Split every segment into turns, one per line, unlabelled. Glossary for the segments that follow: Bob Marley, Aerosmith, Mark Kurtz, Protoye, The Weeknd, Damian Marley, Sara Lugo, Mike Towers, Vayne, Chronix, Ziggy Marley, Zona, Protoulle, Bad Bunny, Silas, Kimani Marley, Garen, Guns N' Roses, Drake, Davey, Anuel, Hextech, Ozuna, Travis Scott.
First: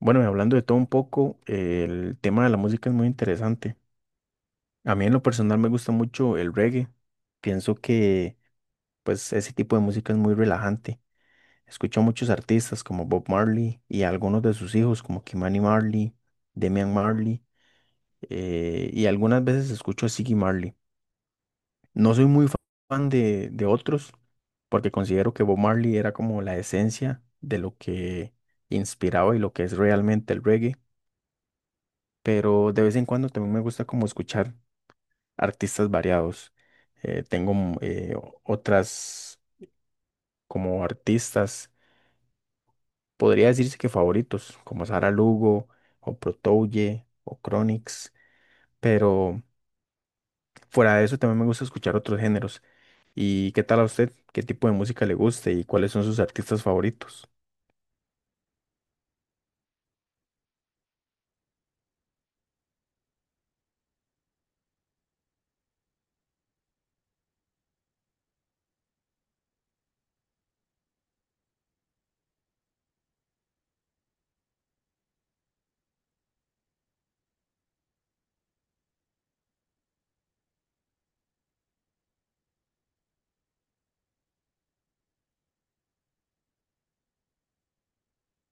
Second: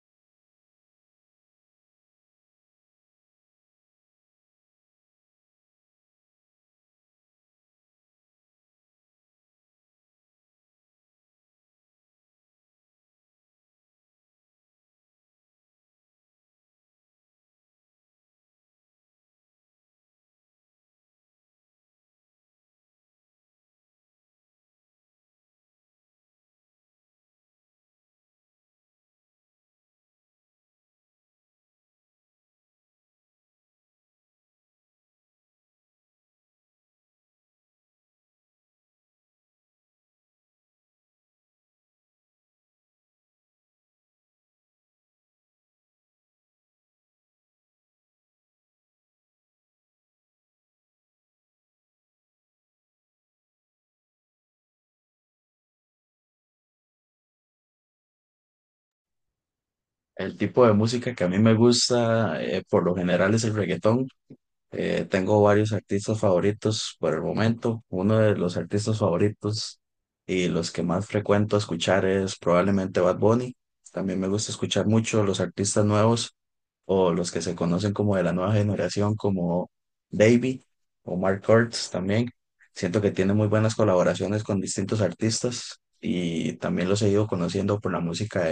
Bueno, y hablando de todo un poco, el tema de la música es muy interesante. A mí en lo personal me gusta mucho el reggae. Pienso que pues ese tipo de música es muy relajante. Escucho a muchos artistas como Bob Marley y a algunos de sus hijos como Kimani Marley, Damian Marley, y algunas veces escucho a Ziggy Marley. No soy muy fa- Fan de otros porque considero que Bob Marley era como la esencia de lo que inspiraba y lo que es realmente el reggae. Pero de vez en cuando también me gusta como escuchar artistas variados. Tengo otras como artistas, podría decirse que favoritos, como Sara Lugo o Protoulle o Chronix, pero fuera de eso también me gusta escuchar otros géneros. ¿Y qué tal a usted? ¿Qué tipo de música le gusta y cuáles son sus artistas favoritos?
El tipo de música que a mí me gusta, por lo general, es el reggaetón. Tengo varios artistas favoritos por el momento. Uno de los artistas favoritos y los que más frecuento escuchar es probablemente Bad Bunny. También me gusta escuchar mucho los artistas nuevos o los que se conocen como de la nueva generación, como Davey o Mark Kurtz también. Siento que tiene muy buenas colaboraciones con distintos artistas y también los he ido conociendo por la música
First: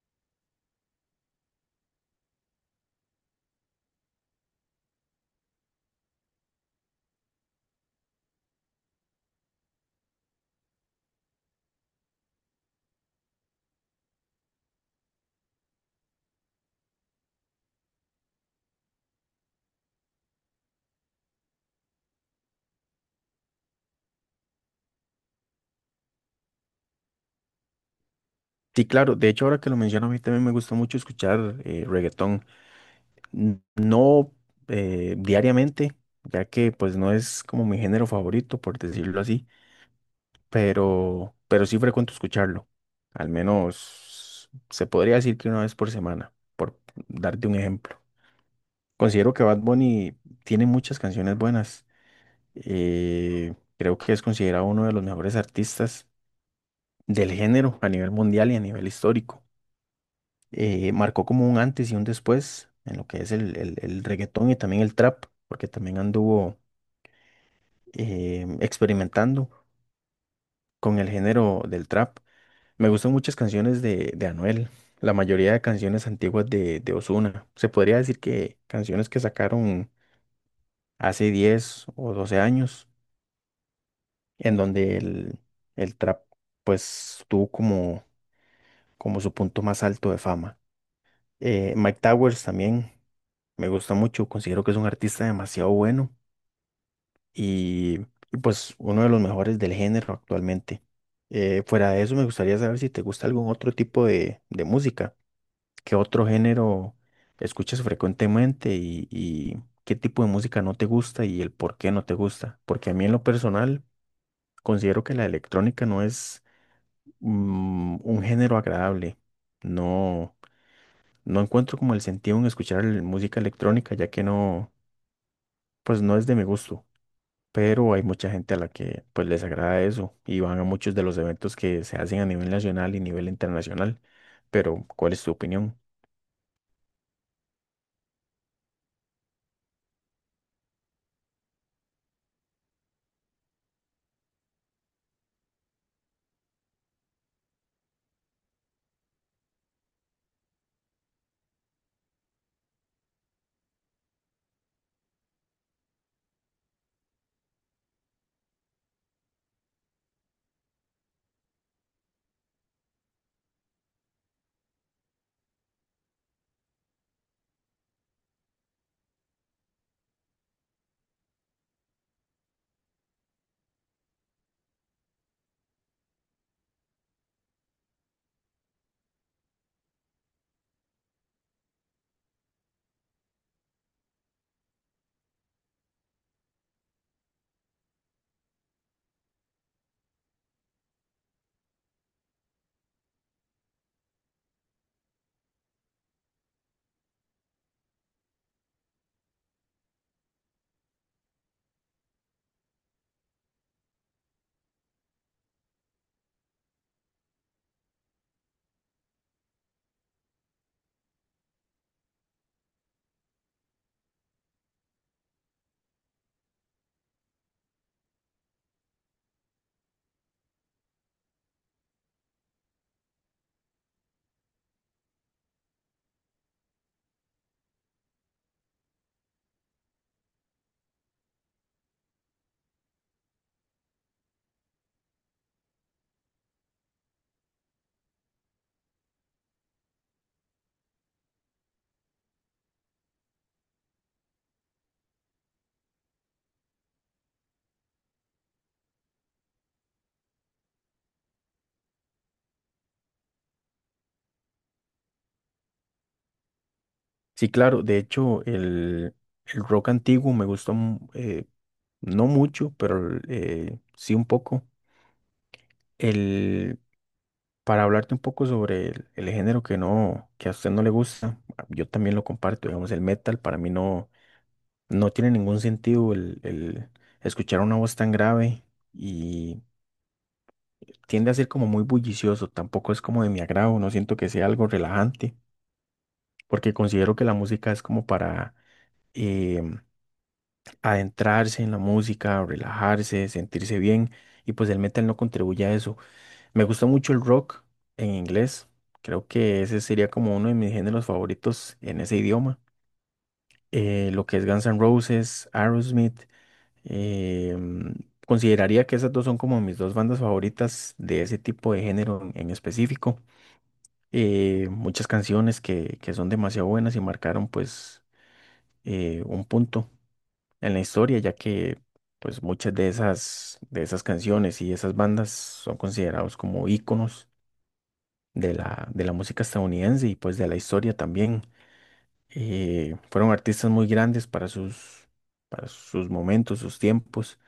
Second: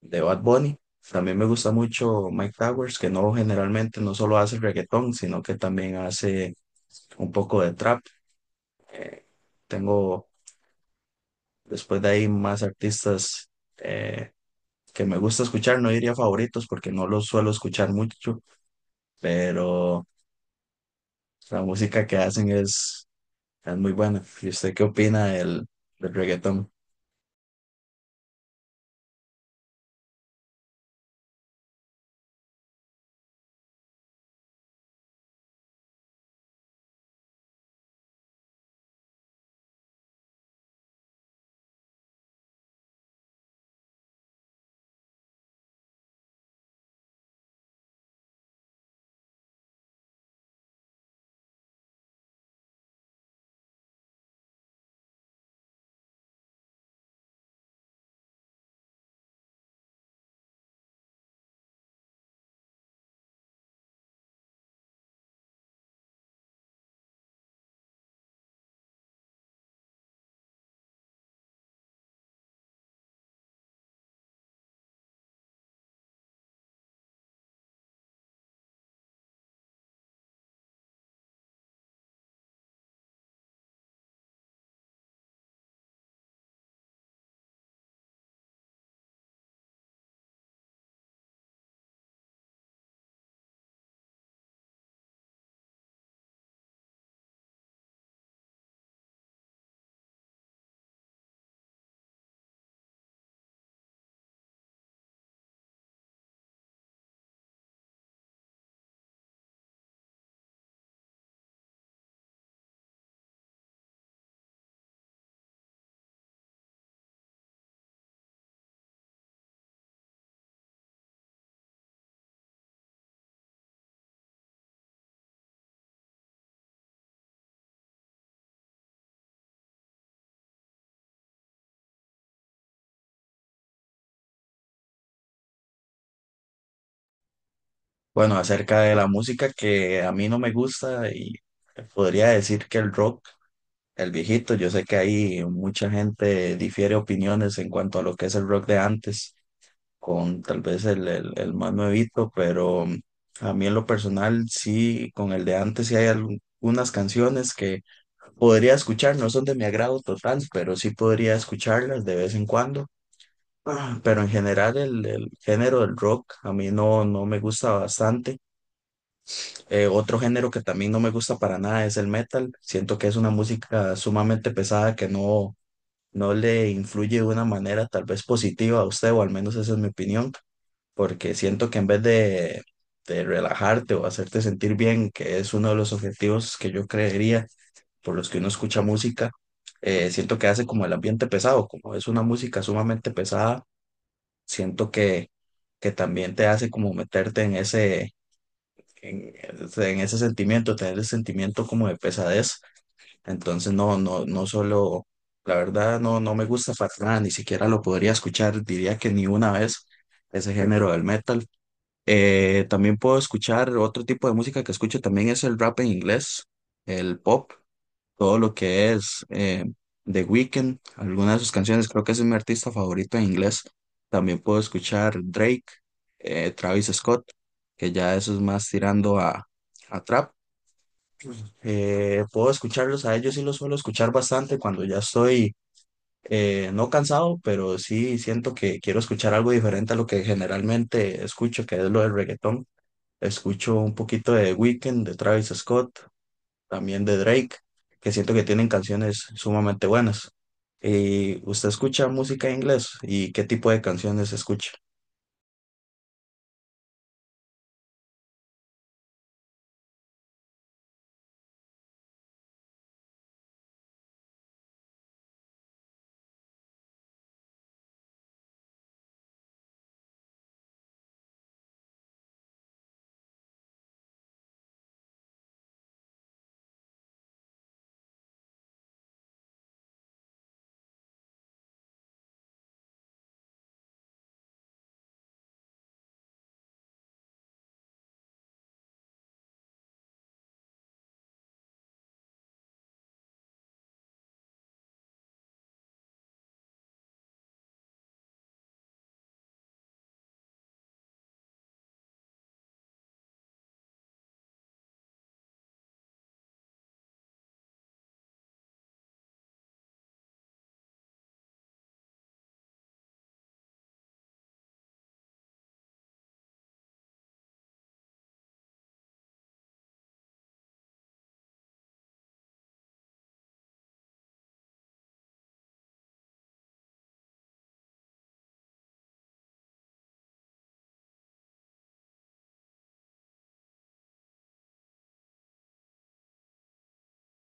de Bad Bunny. También me gusta mucho Mike Towers, que no generalmente no solo hace reggaetón, sino que también hace un poco de trap. Eh, tengo después de ahí más artistas eh, que me gusta escuchar, no diría favoritos porque no los suelo escuchar mucho, pero la música que hacen es muy buena. ¿Y usted qué opina del reggaetón?
Sí, claro, de hecho ahora que lo menciono a mí también me gusta mucho escuchar reggaetón. No, diariamente, ya que pues no es como mi género favorito, por decirlo así, pero sí frecuento escucharlo. Al menos se podría decir que una vez por semana, por darte un ejemplo. Considero que Bad Bunny tiene muchas canciones buenas. Creo que es considerado uno de los mejores artistas del género a nivel mundial y a nivel histórico. Marcó como un antes y un después en lo que es el reggaetón y también el trap, porque también anduvo experimentando con el género del trap. Me gustan muchas canciones de Anuel, la mayoría de canciones antiguas de Ozuna. Se podría decir que canciones que sacaron hace 10 o 12 años, en donde el trap pues tuvo como, como su punto más alto de fama. Mike Towers también me gusta mucho, considero que es un artista demasiado bueno y, pues uno de los mejores del género actualmente. Fuera de eso, me gustaría saber si te gusta algún otro tipo de música, qué otro género escuchas frecuentemente y qué tipo de música no te gusta y el por qué no te gusta. Porque a mí en lo personal considero que la electrónica no es un género agradable. No, no encuentro como el sentido en escuchar música electrónica, ya que no, pues no es de mi gusto. Pero hay mucha gente a la que pues les agrada eso y van a muchos de los eventos que se hacen a nivel nacional y nivel internacional. Pero, ¿cuál es tu opinión?
Bueno, acerca de la música que a mí no me gusta y podría decir que el rock. El viejito, yo sé que ahí mucha gente difiere opiniones en cuanto a lo que es el rock de antes, con tal vez el más nuevito, pero a mí en lo personal sí, con el de antes sí hay algunas canciones que podría escuchar, no son de mi agrado total, pero sí podría escucharlas de vez en cuando. Pero en general el género del rock a mí no, no me gusta bastante. Otro género que también no me gusta para nada es el metal. Siento que es una música sumamente pesada que no le influye de una manera tal vez positiva a usted, o al menos esa es mi opinión, porque siento que en vez de relajarte o hacerte sentir bien, que es uno de los objetivos que yo creería por los que uno escucha música, siento que hace como el ambiente pesado, como es una música sumamente pesada, siento que también te hace como meterte en ese, en en ese sentimiento, tener el sentimiento como de pesadez. Entonces, no solo, la verdad, no me gusta para nada, ni siquiera lo podría escuchar, diría que ni una vez ese género del metal. También puedo escuchar otro tipo de música que escucho también es el rap en inglés, el pop, todo lo que es The Weeknd, algunas de sus canciones, creo que ese es mi artista favorito en inglés. También puedo escuchar Drake, Travis Scott, que ya eso es más tirando a trap. Puedo escucharlos a ellos y los suelo escuchar bastante cuando ya estoy no cansado, pero sí siento que quiero escuchar algo diferente a lo que generalmente escucho, que es lo del reggaetón. Escucho un poquito de Weekend de Travis Scott, también de Drake, que siento que tienen canciones sumamente buenas. ¿Y usted escucha música en inglés? ¿Y qué tipo de canciones escucha?
Sí, claro, de hecho, el rock antiguo me gustó, no mucho, pero sí un poco. El, para hablarte un poco sobre el género que no, que a usted no le gusta, yo también lo comparto, digamos, el metal para mí no, no tiene ningún sentido el escuchar una voz tan grave y tiende a ser como muy bullicioso, tampoco es como de mi agrado, no siento que sea algo relajante, porque considero que la música es como para em, adentrarse en la música, relajarse, sentirse bien, y pues el metal no contribuye a eso. Me gusta mucho el rock en inglés, creo que ese sería como uno de mis géneros favoritos en ese idioma. Lo que es Guns N' Roses, Aerosmith, em, consideraría que esas dos son como mis dos bandas favoritas de ese tipo de género en específico. Muchas canciones que son demasiado buenas y marcaron pues un punto en la historia, ya que pues muchas de esas canciones y esas bandas son considerados como íconos de la música estadounidense y pues de la historia también. Fueron artistas muy grandes para sus momentos, sus tiempos,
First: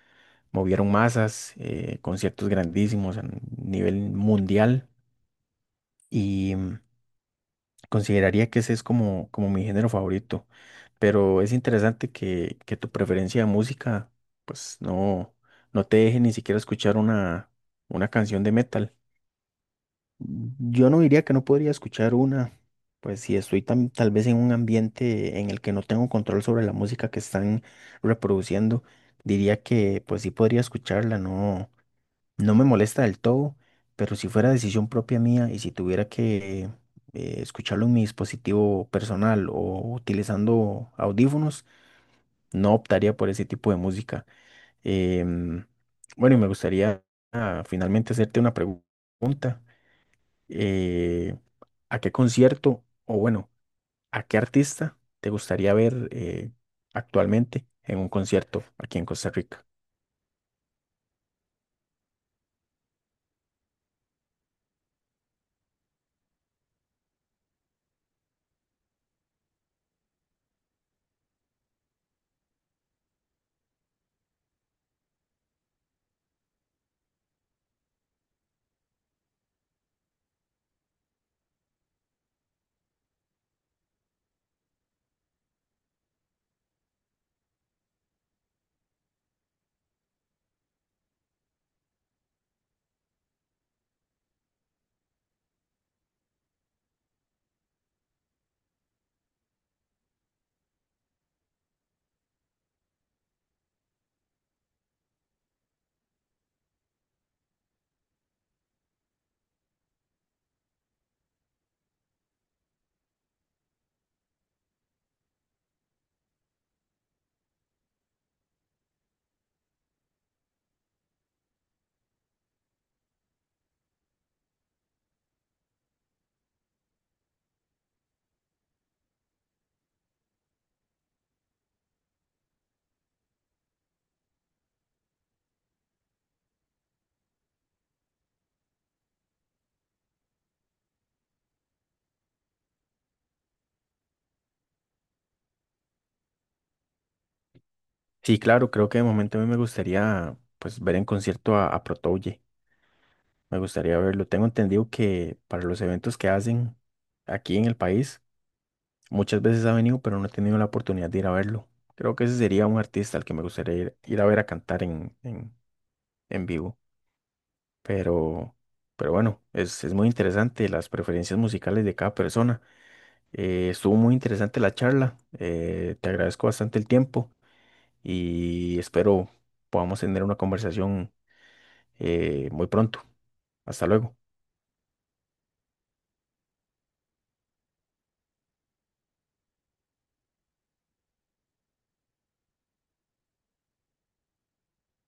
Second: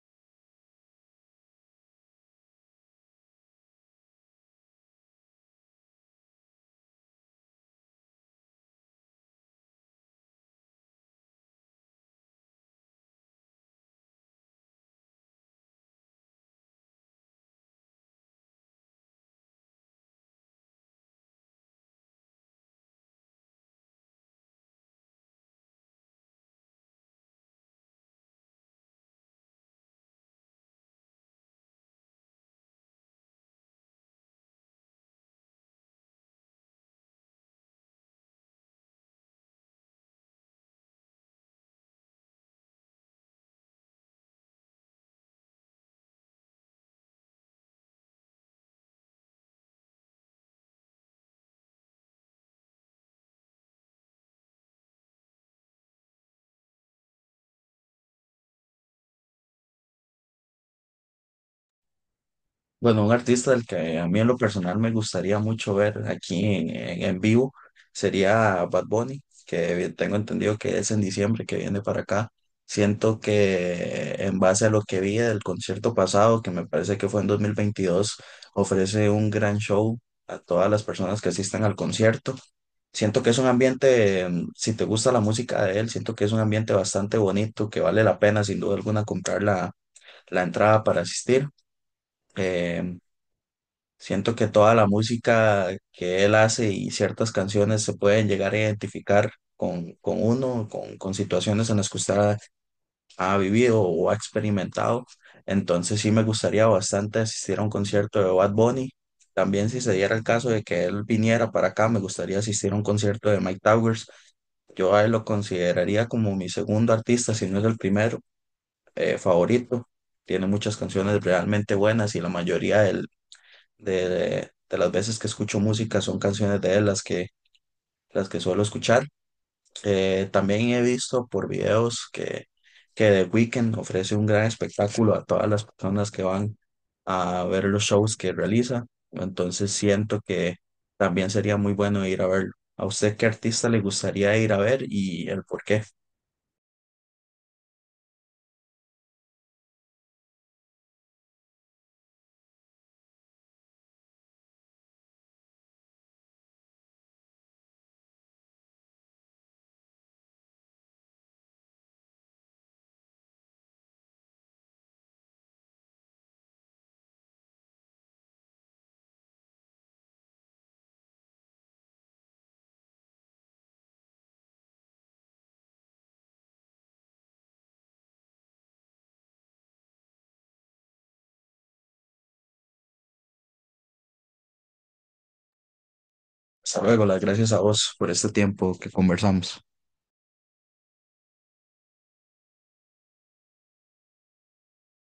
movieron masas, conciertos grandísimos a nivel mundial. Y consideraría que ese es como, como mi género favorito, pero es interesante que tu preferencia de música, pues no, no te deje ni siquiera escuchar una canción de metal. Yo no diría que no podría escuchar una, pues si estoy tal vez en un ambiente en el que no tengo control sobre la música que están reproduciendo, diría que pues sí podría escucharla, no. No me molesta del todo, pero si fuera decisión propia mía y si tuviera que escucharlo en mi dispositivo personal o utilizando audífonos, no optaría por ese tipo de música. Em, bueno, y me gustaría finalmente hacerte una pregunta. eh, ¿A qué concierto o bueno, a qué artista te gustaría ver actualmente en un concierto aquí en Costa Rica?
Bueno, un artista del que a mí en lo personal me gustaría mucho ver aquí en, en vivo sería Bad Bunny, que tengo entendido que es en diciembre que viene para acá. Siento que en base a lo que vi del concierto pasado, que me parece que fue en 2022, ofrece un gran show a todas las personas que asistan al concierto. Siento que es un ambiente, mm, si te gusta la música de él, siento que es un ambiente bastante bonito, que vale la pena sin duda alguna comprar la entrada para asistir. Em, Siento que toda la música que él hace y ciertas canciones se pueden llegar a identificar con uno, con situaciones en las que usted ha vivido o ha experimentado. Entonces sí me gustaría bastante asistir a un concierto de Bad Bunny. También si se diera el caso de que él viniera para acá, me gustaría asistir a un concierto de Mike Towers. Yo a él lo consideraría como mi segundo artista, si no es el primero, favorito. Tiene muchas canciones realmente buenas y la mayoría de las veces que escucho música son canciones de él las que suelo escuchar. También he visto por videos que The Weeknd ofrece un gran espectáculo a todas las personas que van a ver los shows que realiza. Entonces siento que también sería muy bueno ir a verlo. ¿A usted qué artista le gustaría ir a ver y el por qué?
Sí, claro, creo que de momento a mí me gustaría pues ver en concierto a Protoye. Me gustaría verlo. Tengo entendido que para los eventos que hacen aquí en el país, muchas veces ha venido, pero no he tenido la oportunidad de ir a verlo. Creo que ese sería un artista al que me gustaría ir, ir a ver a cantar en vivo. Pero, pero bueno, es muy interesante las preferencias musicales de cada persona. Estuvo muy interesante la charla. Te agradezco bastante el tiempo y espero podamos tener una conversación muy pronto. Hasta luego.
Hasta luego, las gracias a vos por este tiempo que conversamos.